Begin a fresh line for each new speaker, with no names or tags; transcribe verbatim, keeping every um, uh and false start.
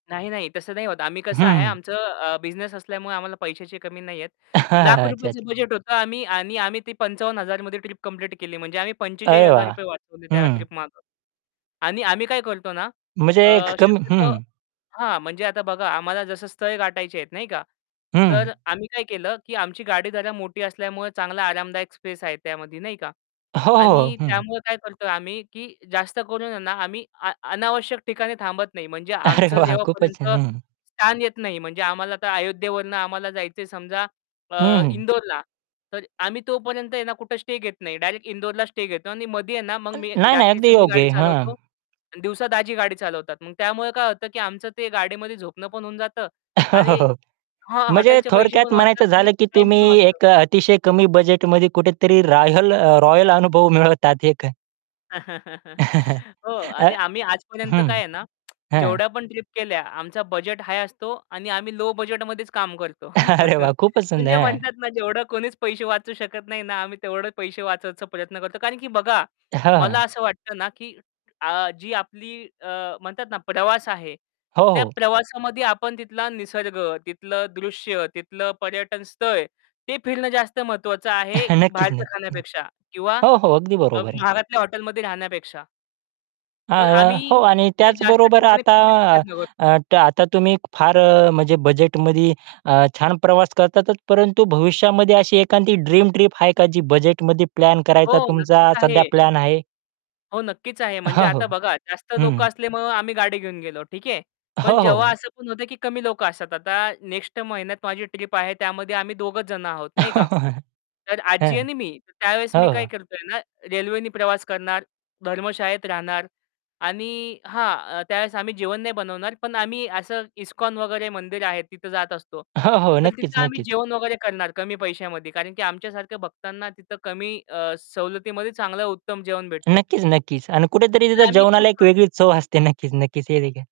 नाही, नाही तसं नाही होत. आम्ही कसं आहे
हं.
आमचं अ, बिझनेस असल्यामुळे आम्हाला पैशाची कमी नाहीये. लाख रुपयेच
अच्छा-अच्छा.
बजेट होतं आम्ही आणि आम्ही ते पंचावन्न हजार मध्ये ट्रिप कंप्लीट केली म्हणजे आम्ही पंचेचाळीस
अरे
हजार
वाह!
रुपये वाचवले त्या
हं.
ट्रिप मागं. आणि आम्ही काय करतो ना.
म्हणजे
अ,
एक कम
शक्यतो
हं.
हां, म्हणजे आता बघा आम्हाला जसं स्थळ गाठायचे आहेत नाही का?
हं.
तर आम्ही काय केलं की आमची गाडी जरा मोठी असल्यामुळे चांगला आरामदायक स्पेस आहे त्यामध्ये, नाही का.
हो, हो.
आणि
हं, हं.
त्यामुळे काय करतोय आम्ही, की जास्त करून ना आम्ही आ अनावश्यक ठिकाणी थांबत नाही. म्हणजे
अरे
आमचं
वाह! खूपच छान.
जेव्हापर्यंत
हं, हं.
स्थान येत नाही. म्हणजे आम्हाला तर अयोध्येवरून आम्हाला जायचंय समजा
हं,
अ,
हं.
इंदोरला तर आम्ही तोपर्यंत आहे ना कुठे स्टे घेत नाही. डायरेक्ट इंदोरला स्टे घेतो आणि मध्ये आहे ना मग मी
[unintelligible] नाही, नाही अगदी
रात्रीचं मी
योग्य
गाडी
आहे, हां.
चालवतो. आणि दिवसा दाजी गाडी चालवतात. मग त्यामुळे काय होतं, की आमचं ते गाडीमध्ये झोपणं पण होऊन जातं. आणि
हो.
हां,
म्हणजे
हॉटेलचे पैसे पण
थोडक्यात
वाचतात
म्हणायचं
आणि
झालं की
टाईम पण
तुम्ही
वाचतो.
एक अतिशय कमी बजेटमध्ये कुठेतरी रॉयल रॉयल अनुभव मिळवतात हे ख
हो.
अ
आणि आम्ही आजपर्यंत काय
हं.
आहे ना,
हां.
जेवढ्या पण ट्रिप केल्या, आमचा बजेट हाय असतो आणि आम्ही लो बजेटमध्येच काम करतो.
अरे वाह! खूप सुंदर
म्हणजे
आहे, हां.
म्हणतात ना जेवढं कोणीच पैसे वाचू शकत नाही ना, आम्ही तेवढे पैसे वाचायचा प्रयत्न करतो. कारण की बघा,
हां,
मला
हां.
असं वाटतं ना की अ, जी आपली अ, म्हणतात ना प्रवास आहे.
हो,
त्या
हो.
प्रवासामध्ये आपण तिथला निसर्ग, तिथलं दृश्य, तिथलं पर्यटन स्थळ, ते फिरणं जास्त महत्वाचं आहे
नक्कीच,
बाहेरच्या
नक्कीच.
खाण्यापेक्षा किंवा
हो, हो. अगदी
अ,
बरोबर आहे.
महागातल्या हॉटेलमध्ये राहण्यापेक्षा.
अ,
तर आम्ही
हो. आणि
ते जास्त
त्याचबरोबर
ठिकाणी
आता
फिरण्याचा प्रयत्न करतो.
आता तुम्ही फार अ, म्हणजे बजेटमध्ये अ, छान प्रवास करतातच. परंतु भविष्यामध्ये अशी एखादी ड्रीम ट्रिप आहे का जी बजेटमध्ये प्लॅन
हो,
करायचा
नक्कीच
तुमचा
आहे.
सध्या प्लॅन आहे.
हो, नक्कीच आहे, म्हणजे
हां, हो,
आता बघा जास्त लोकं
हं.
असल्यामुळे, आम्ही गाडी घेऊन गेलो ठीक आहे.
हो,
पण
हो,
जेव्हा
हो.
असं पण होत की कमी लोकं असतात. आता नेक्स्ट महिन्यात माझी ट्रिप आहे, त्यामध्ये आम्ही दोघेच जण आहोत, नाही का. तर आजी
हं.
आणि मी त्यावेळेस
हो,
मी काय
हो.
करतोय ना रेल्वेने प्रवास करणार, धर्मशाळेत राहणार. आणि हां, त्यावेळेस आम्ही जेवण नाही बनवणार पण आम्ही असं इस्कॉन वगैरे मंदिर आहे तिथं जात असतो.
हो, हो.
तर
नक्कीच,
तिथं आम्ही
नक्कीच.
जेवण वगैरे करणार कमी पैशामध्ये, कारण की आमच्या सारख्या भक्तांना तिथं कमी अ, सवलतीमध्ये चांगलं उत्तम जेवण भेटतं.
नक्कीच, नक्कीच. अन कुठेतरी
तर
तिथं
आम्ही तेच
जेवणाला एक
करतो.
वेगळीच चव असते. नक्कीच, नक्कीच हेदेखील